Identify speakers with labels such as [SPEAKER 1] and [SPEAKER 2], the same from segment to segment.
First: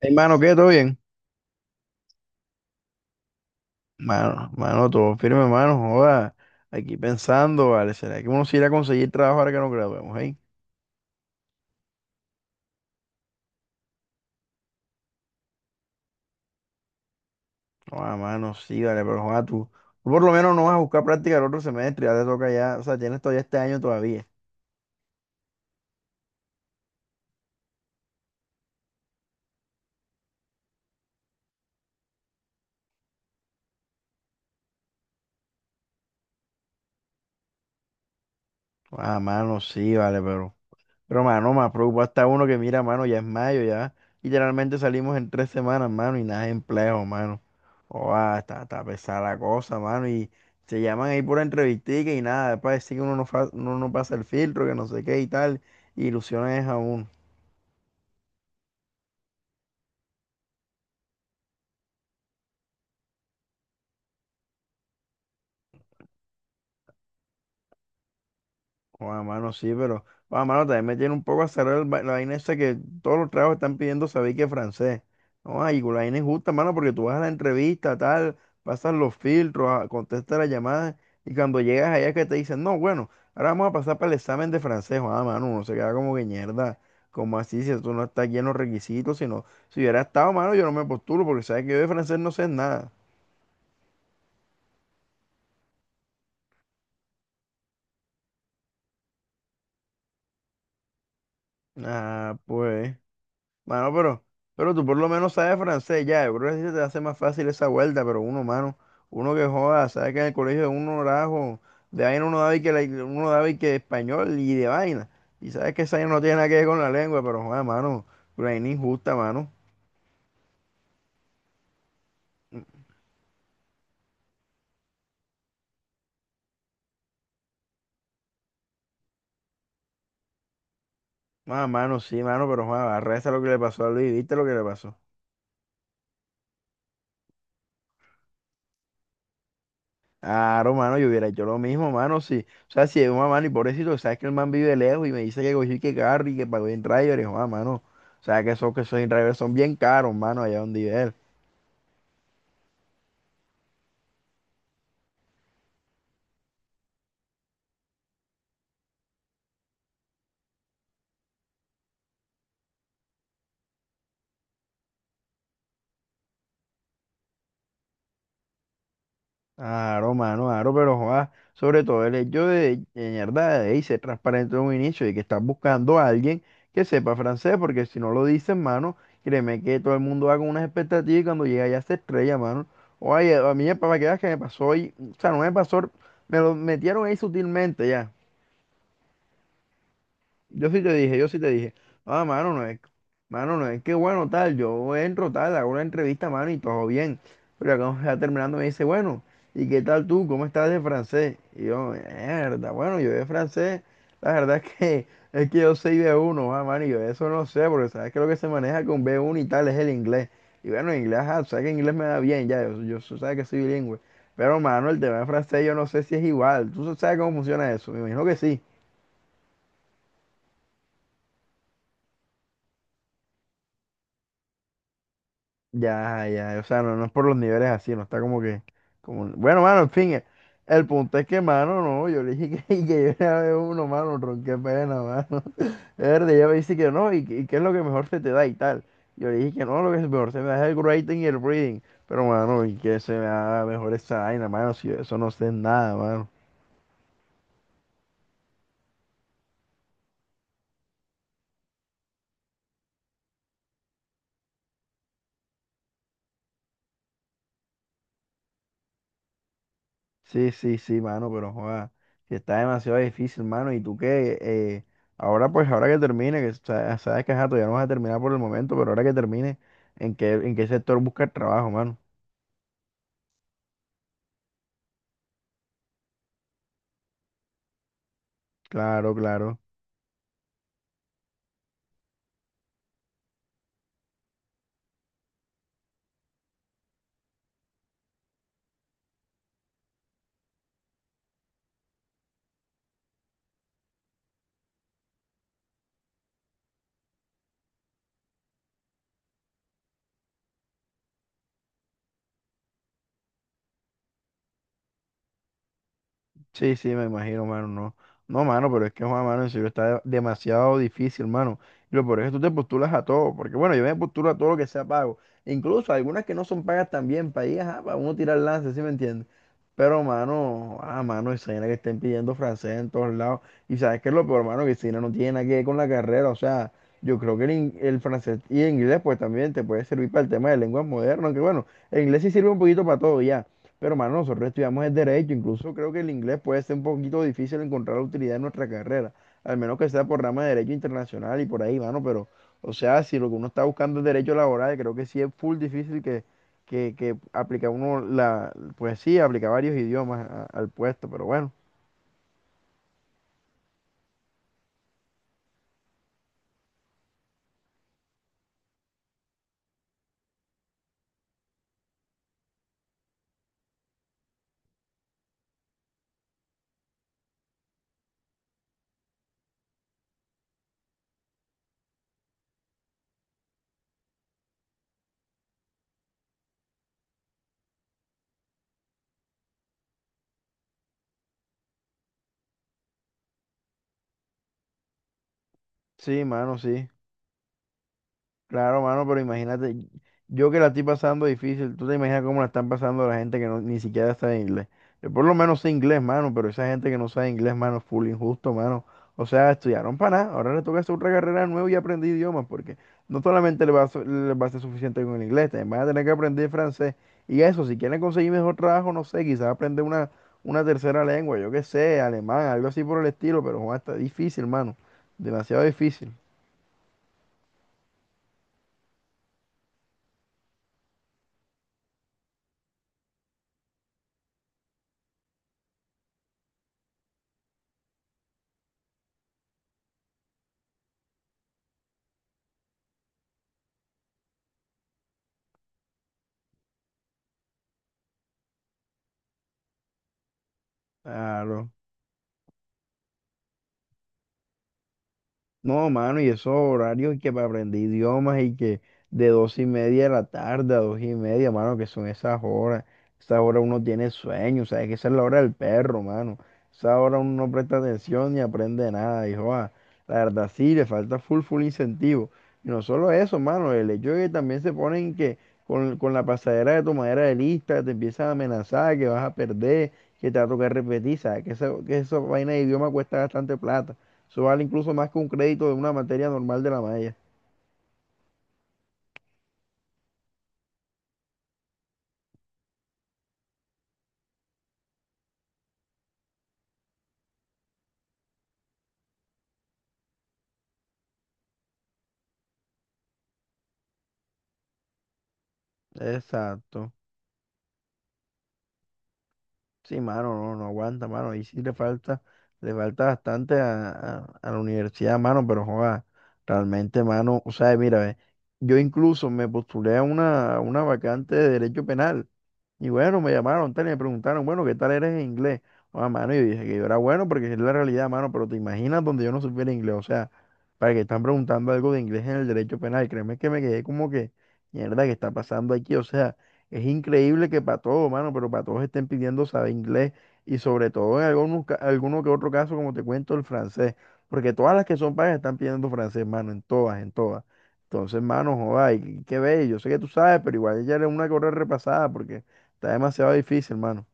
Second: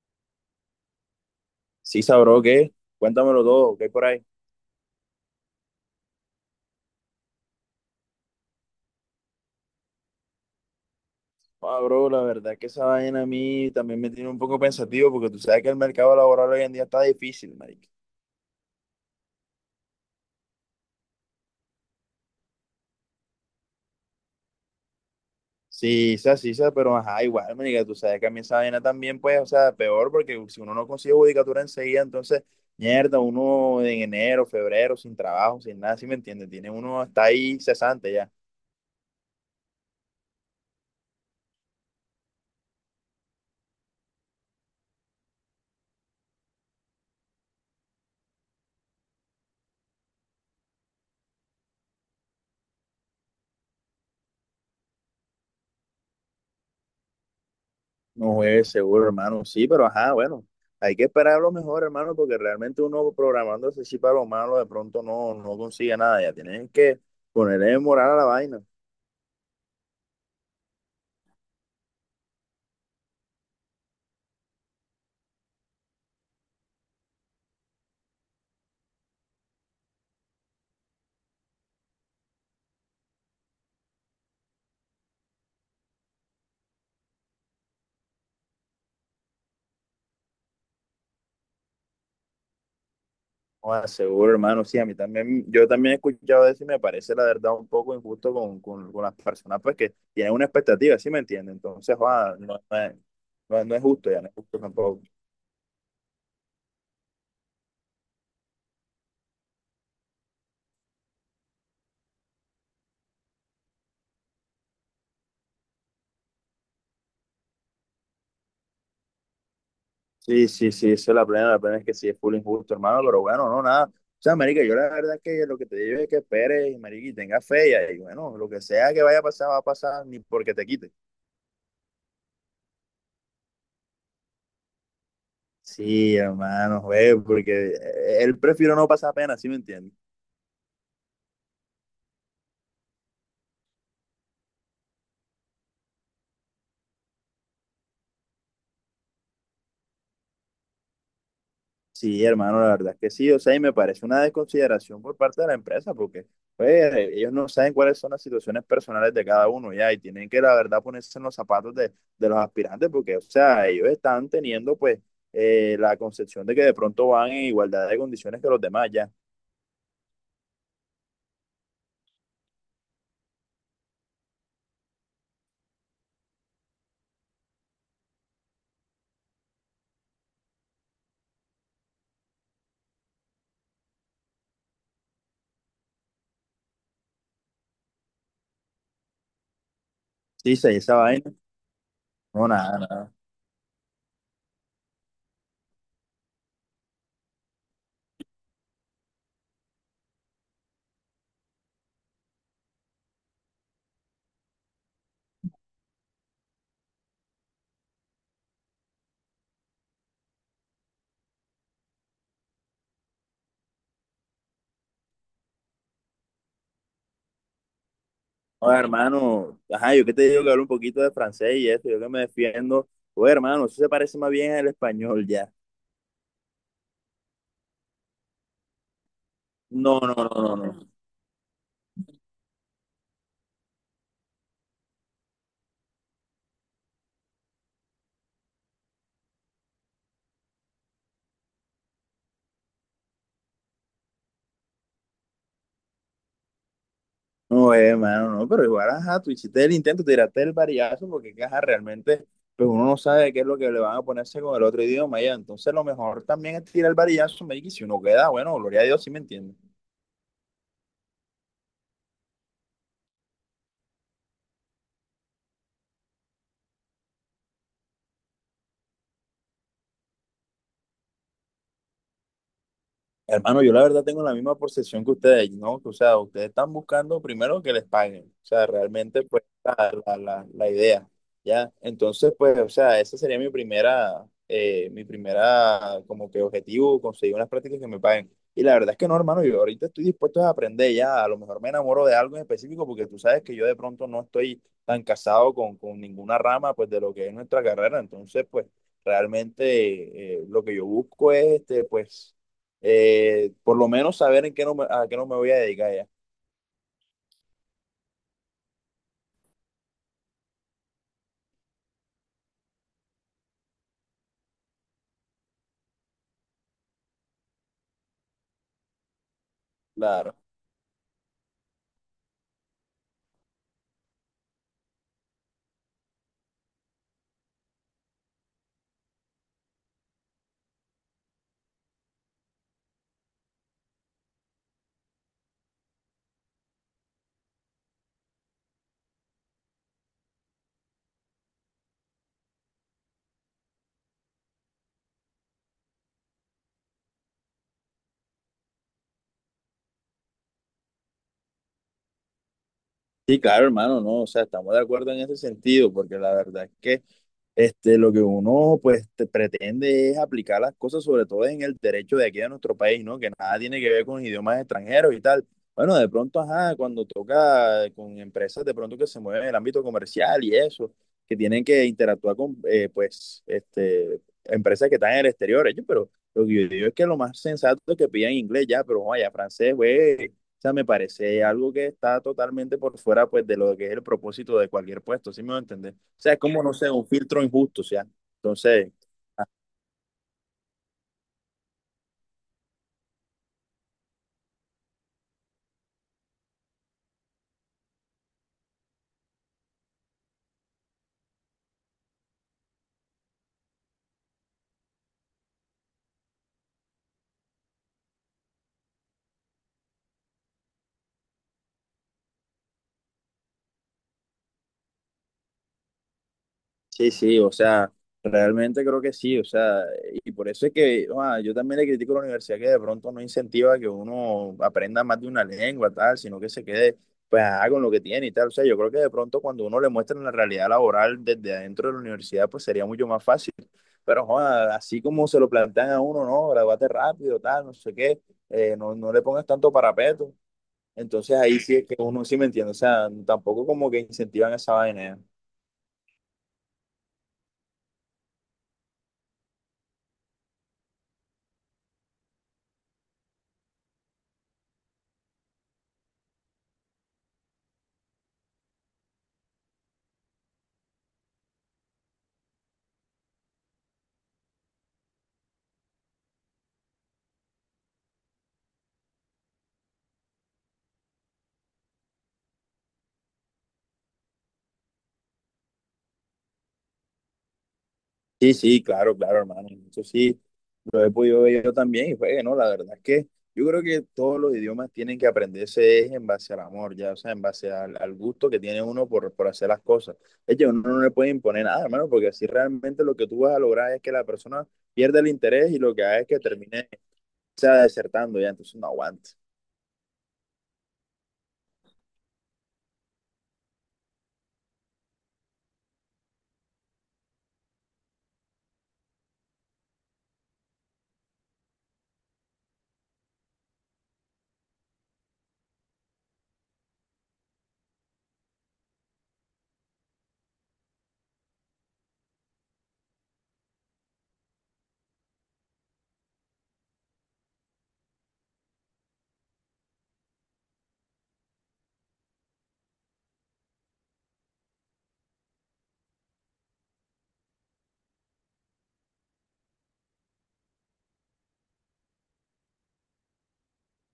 [SPEAKER 1] Hey, mano, ¿qué? ¿Todo bien?
[SPEAKER 2] Sí, sabro, ¿qué? Cuéntamelo todo, ¿qué hay por ahí?
[SPEAKER 1] Mano, mano, todo firme, mano, joda. Aquí pensando, vale, ¿será que uno sí irá a conseguir trabajo ahora que nos graduemos, hey?
[SPEAKER 2] Ah, bro, la verdad es que esa vaina a mí también me tiene un poco pensativo porque tú sabes que el mercado laboral hoy en día está difícil, marica.
[SPEAKER 1] Joda, mano, sí, vale, pero joda, tú por lo menos no vas a buscar práctica el otro semestre, ya te toca ya, o sea, tienes todavía este año todavía.
[SPEAKER 2] Sí, sí, sí, sí, pero ajá, igual, marica, tú sabes que a mí esa vaina también, pues, o sea, peor porque si uno no consigue judicatura enseguida, entonces, mierda, uno en enero, febrero, sin trabajo, sin nada, ¿sí me entiendes? Tiene uno, está ahí cesante ya.
[SPEAKER 1] Joda, mano, sí, vale, pero, mano, más preocupa está uno que mira, mano, ya es mayo, ya literalmente salimos en 3 semanas, mano, y nada de empleo, mano. Oa, está pesada la cosa, mano. Y se llaman ahí pura entrevistica y nada. Después decir que uno no pasa el filtro, que no sé qué y tal. Y ilusiones a uno.
[SPEAKER 2] No juegues seguro, hermano. Sí, pero ajá, bueno, hay que esperar lo mejor, hermano, porque realmente uno programándose sí para lo malo, de pronto no, no consigue nada. Ya tienen que ponerle moral a la vaina.
[SPEAKER 1] Bueno, mano, sí, pero, bueno, mano, también me tiene un poco azarado la vaina esa que todos los trabajos están pidiendo saber que es francés. No, ay, la vaina es justa, mano, porque tú vas a la entrevista, tal, pasas los filtros, contestas las llamadas, y cuando llegas allá que te dicen, no, bueno, ahora vamos a pasar para el examen de francés. Ah, mano, uno se queda como que mierda, como así, si tú no estás aquí en los requisitos, sino, si hubiera estado, mano, yo no me postulo, porque sabes que yo de francés no sé nada.
[SPEAKER 2] No, seguro, hermano. Sí, a mí también, yo también he escuchado eso y me parece la verdad un poco injusto con las personas pues que tienen una expectativa, ¿sí me entiende? Entonces, joda,
[SPEAKER 1] Ah,
[SPEAKER 2] no,
[SPEAKER 1] pues.
[SPEAKER 2] no es
[SPEAKER 1] Mano,
[SPEAKER 2] justo, ya
[SPEAKER 1] pero,
[SPEAKER 2] no es justo
[SPEAKER 1] pero tú por
[SPEAKER 2] tampoco.
[SPEAKER 1] lo menos sabes francés ya. Yo creo que así se te hace más fácil esa vuelta, pero uno, mano, uno que joda, sabe que en el colegio de uno rajo, de vaina uno daba y que español y de vaina. Y sabes que esa vaina no tiene nada que ver con la lengua, pero joda, mano, una vaina injusta, mano.
[SPEAKER 2] Sí, sí, sí, eso es la plena es que sí es full injusto, hermano, pero bueno, no, nada. O sea, marica, yo la verdad es que lo que te digo es que esperes, marica, y tengas fe, y ahí, bueno, lo que sea que vaya a pasar, va a pasar, ni porque te quite.
[SPEAKER 1] Ah, mano, sí, mano, pero joda, arresta lo que le pasó a Luis, ¿viste lo que le pasó?
[SPEAKER 2] Sí, hermano, güey, porque él prefiero no pasar pena, ¿sí me entiendes?
[SPEAKER 1] Claro, mano, yo hubiera hecho lo mismo, mano, sí. O sea, si es una mano y pobrecito, sabes que el man vive lejos y me dice que cogí que carro y que pagó en driver, y yo, ah, mano, o sea, que esos en driver son bien caros, mano, allá donde vive él.
[SPEAKER 2] Sí, hermano, la verdad es que sí. O sea, y me parece una desconsideración por parte de la empresa, porque pues, ellos no saben cuáles son las situaciones personales de cada uno, ya, y tienen que, la verdad, ponerse en los zapatos de los aspirantes, porque, o sea, ellos están teniendo, pues, la concepción de que de pronto van en igualdad de condiciones que los demás, ya.
[SPEAKER 1] Claro, mano, claro, pero joa, sobre todo el hecho de mierda, de ey, ser transparente en un inicio y que estás buscando a alguien que sepa francés, porque si no lo dices, mano, créeme que todo el mundo va con unas expectativas y cuando llega ya se estrella, mano. Oye, a mí, para que veas que me pasó hoy, o sea, no me pasó, me lo metieron ahí sutilmente ya.
[SPEAKER 2] Sí, sí,
[SPEAKER 1] Yo sí te
[SPEAKER 2] esa
[SPEAKER 1] dije, yo
[SPEAKER 2] vaina.
[SPEAKER 1] sí te dije, ah,
[SPEAKER 2] No, nada, nada.
[SPEAKER 1] mano, no es que bueno, tal, yo entro, tal, hago una entrevista, mano, y todo bien. Pero ya cuando está terminando me dice, bueno, ¿y qué tal tú? ¿Cómo estás de francés? Y yo, mierda, bueno, yo de francés, la verdad es que yo soy B1 ah, mano, y yo eso no sé, porque sabes que lo que se maneja con B1 y tal es el inglés. Y bueno, inglés, ah, sabes que inglés me da bien, ya, yo, sabes que soy bilingüe. Pero, mano, el tema de francés yo no sé si es igual. ¿Tú sabes cómo funciona eso? Me imagino que sí.
[SPEAKER 2] Oye, hermano, ajá, yo que te digo que hablo un poquito de francés y eso, yo que me defiendo. Oye, hermano, eso se parece más bien al español, ya.
[SPEAKER 1] Ya, ya, o sea, no, no es por los niveles así, no está como que, como, bueno, mano, en
[SPEAKER 2] No,
[SPEAKER 1] fin,
[SPEAKER 2] no, no, no,
[SPEAKER 1] el
[SPEAKER 2] no.
[SPEAKER 1] punto es que, mano, no, yo le dije que, que yo era uno, mano, ron, qué pena, mano, verde, ella me dice que no, y qué es lo que mejor se te da y tal, yo le dije que no, lo que mejor se me da es el writing y el reading, pero, mano, y que se me da mejor esa vaina, mano, si de eso no sé nada, mano.
[SPEAKER 2] No, hermano, no, pero igual, ajá, tú hiciste el intento, tiraste el varillazo, porque ajá, realmente, pues uno no sabe qué es lo que le van a ponerse con el otro idioma, ya. Entonces, lo mejor también es tirar el varillazo, me y si uno queda, bueno, gloria a Dios, sí me entiendes.
[SPEAKER 1] Sí, sí, sí, mano, pero joda, sí está demasiado difícil, mano. Y tú que ahora, pues, ahora que termine, que sabes que ajá, todavía no vas a terminar por el momento, pero ahora que termine, ¿En qué sector buscas trabajo, mano?
[SPEAKER 2] Hermano, yo la verdad tengo la misma percepción que ustedes, ¿no? O sea, ustedes están buscando primero que les paguen, o sea,
[SPEAKER 1] Claro,
[SPEAKER 2] realmente pues
[SPEAKER 1] claro.
[SPEAKER 2] la idea, ¿ya? Entonces, pues, o sea, esa sería mi primera como que objetivo, conseguir unas prácticas que me paguen. Y la verdad es que no, hermano, yo ahorita estoy dispuesto a aprender ya, a lo mejor me enamoro de algo en específico porque tú sabes que yo de pronto no estoy tan casado con ninguna rama pues de lo que es nuestra carrera, entonces pues realmente lo que yo busco es este, pues por lo menos saber en qué no me, a qué no me voy a dedicar ya.
[SPEAKER 1] Sí, sí, me imagino, mano, no. No, mano, pero es que, joda, mano, en serio está demasiado difícil, mano. Y lo peor es que tú te postulas a todo, porque bueno, yo me postulo a todo lo que sea pago. Incluso algunas que no son pagas también, para ahí, ajá, para uno tirar lance, ¿sí me entiendes? Pero,
[SPEAKER 2] Claro.
[SPEAKER 1] mano, ah, mano, esa vaina que estén pidiendo francés en todos lados. Y sabes qué es lo peor, mano, que si no no tiene nada que ver con la carrera. O sea, yo creo que el francés y el inglés, pues también te puede servir para el tema de lenguas modernas. Que bueno, el inglés sí sirve un poquito para todo ya. Pero, mano, nosotros estudiamos el derecho. Incluso creo que el inglés puede ser un poquito difícil encontrar la utilidad en nuestra carrera. Al menos que sea por rama de derecho internacional y por ahí, mano. Pero, o sea, si lo que uno está buscando es derecho laboral, creo que sí es full difícil que aplica uno la, pues sí, aplica varios idiomas al puesto, pero bueno,
[SPEAKER 2] Sí, claro, hermano, no, o sea, estamos de acuerdo en ese sentido, porque la verdad es que este, lo que uno pues te- pretende es aplicar las cosas, sobre todo en el derecho de aquí de nuestro país, ¿no? Que nada tiene que ver con idiomas extranjeros y tal. Bueno, de pronto, ajá, cuando toca con empresas de pronto que se mueven en el ámbito comercial y eso, que tienen que interactuar con, pues, este, empresas que están en el exterior, ellos, pero lo que yo digo es que lo más sensato es que pidan inglés ya, pero vaya, francés, güey, o sea, me parece algo que está totalmente por fuera, pues, de lo que es el propósito de cualquier puesto, ¿sí me voy a entender? O
[SPEAKER 1] sí,
[SPEAKER 2] sea, es
[SPEAKER 1] mano,
[SPEAKER 2] como, no
[SPEAKER 1] sí.
[SPEAKER 2] sé, un filtro injusto, o sea.
[SPEAKER 1] Claro,
[SPEAKER 2] Entonces,
[SPEAKER 1] mano, pero imagínate, yo que la estoy pasando difícil, tú te imaginas cómo la están pasando la gente que no, ni siquiera sabe inglés. Yo por lo menos sé inglés, mano, pero esa gente que no sabe inglés, mano, full injusto, mano. O sea, estudiaron para nada, ahora le toca hacer otra carrera nueva y aprender idiomas, porque no solamente les va a ser suficiente con el inglés, también van a tener que aprender francés. Y eso, si quieren conseguir mejor trabajo, no sé, quizás aprender una tercera lengua, yo qué sé, alemán, algo así por el estilo, pero joder, está difícil, mano, demasiado difícil.
[SPEAKER 2] sí, sí, o sea, realmente creo que sí, o sea, y por eso es que ah, yo también le critico a la universidad que de pronto no incentiva que uno aprenda más de una lengua, tal, sino que se quede, pues, ah, con lo que tiene y tal. O sea, yo creo que de pronto cuando uno le muestra la realidad laboral desde adentro de la universidad, pues sería mucho más fácil. Pero, joda, así como se lo plantean a uno, no, gradúate rápido, tal, no sé qué, no, no le pongas tanto parapeto. Entonces ahí
[SPEAKER 1] Claro.
[SPEAKER 2] sí es que uno sí me entiende, o sea, tampoco como que incentivan esa vaina ya.
[SPEAKER 1] No, mano, y esos horarios y que para aprender idiomas y que de 2:30 de la tarde a 2:30, mano, que son esas horas. Esa hora uno tiene sueño, sabes que esa es la hora del perro, mano. Esa hora uno no presta atención ni aprende nada, hijo. Ah. La verdad sí, le falta full, full incentivo. Y no solo eso, mano, el hecho de que también se ponen que con la pasadera de tomadera de lista te empiezan a amenazar, que vas a perder, que te va a tocar repetir, sabes que que esa vaina de idioma cuesta bastante plata. Eso vale incluso más que un crédito de una materia normal de la malla.
[SPEAKER 2] Sí, sí, claro, claro, hermano. Eso sí, lo he podido ver yo también y fue, que no, la verdad es que yo creo que todos los idiomas tienen que aprenderse es en base al amor, ya, o sea, en base al gusto que tiene uno por hacer las cosas. Es que uno no le puede imponer nada, hermano, porque así realmente lo que tú vas a lograr es que la persona pierda el interés y lo que haga es que termine,
[SPEAKER 1] Exacto.
[SPEAKER 2] o sea, desertando ya, entonces no aguanta.
[SPEAKER 1] Sí, mano, no, no aguanta, mano. Ahí sí le falta bastante a la universidad, mano, pero joda, realmente, mano, o sea, mira, ve, yo incluso me postulé a una vacante de derecho penal. Y bueno, me llamaron, tal, y me preguntaron, bueno, ¿qué tal eres en inglés? Ah, mano, y dije que yo era bueno porque es la realidad, mano, pero te imaginas donde yo no supiera inglés, o sea, para que están preguntando algo de inglés en el derecho penal, créeme que me quedé como que, mierda, ¿qué está pasando aquí? O sea, es increíble que para todo, mano, pero para todos estén pidiendo saber inglés y sobre todo en algunos, alguno que otro caso, como te cuento, el francés, porque todas las que son pagas están pidiendo francés, mano, en todas, en todas. Entonces, mano, joda, y qué bello, yo sé que tú sabes, pero igual ya era una que repasada porque está demasiado difícil, mano.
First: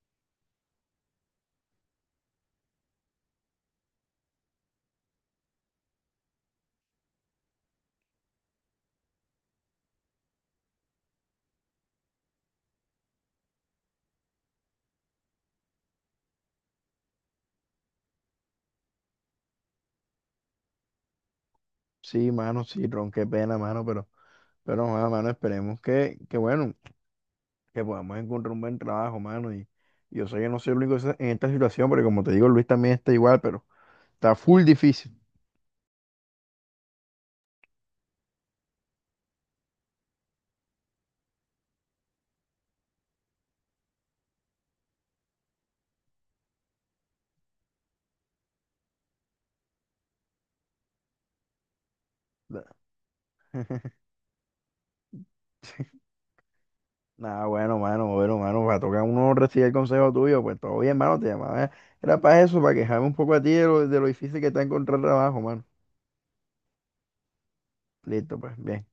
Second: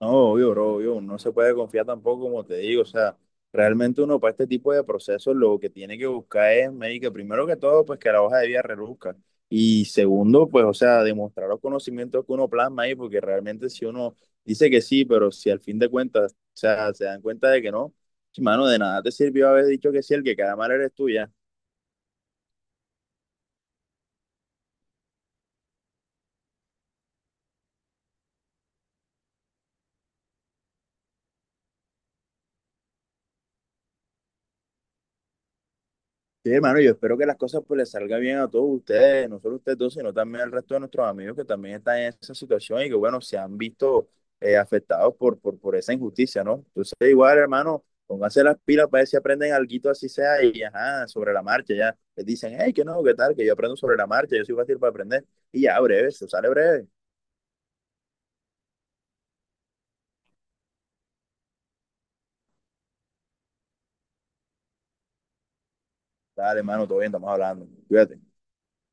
[SPEAKER 2] No, obvio, bro, obvio, no se puede confiar tampoco, como te digo, o sea, realmente uno para este tipo de procesos lo que tiene que buscar es, médica, primero que todo, pues que la hoja de vida reduzca, y segundo, pues, o sea, demostrar los conocimientos que uno plasma ahí, porque realmente si uno dice que sí, pero si al fin de cuentas, o sea, se dan cuenta de que no, sí, mano, de nada te sirvió haber dicho que sí, el que cada mal eres tú, ya.
[SPEAKER 1] Sí, mano, sí, Ron, qué pena, mano, pero, joda, mano, esperemos que, bueno, que podamos encontrar un buen trabajo, mano. Y yo sé que no soy el único en esta situación, porque como te digo, Luis también está igual, pero está full difícil.
[SPEAKER 2] Sí, hermano, yo espero que las cosas pues les salga bien a todos ustedes, no solo ustedes dos, sino también al resto de nuestros amigos que también están en esa situación y que, bueno, se han visto afectados por esa injusticia, ¿no? Entonces, igual, hermano, pónganse las pilas para ver si aprenden algo así sea y, ajá, sobre la marcha, ya. Les dicen, hey, que no, qué tal, que yo aprendo sobre la marcha, yo soy fácil para aprender. Y ya, breve, se sale breve.
[SPEAKER 1] Nada, bueno, mano, va a tocar uno recibir el consejo tuyo, pues todo bien, mano, te llamaba. Era para eso, para quejarme un poco a ti de lo difícil que está encontrar trabajo, mano.
[SPEAKER 2] Dale, hermano, todo bien, estamos hablando. Cuídate.
[SPEAKER 1] Listo, pues, bien.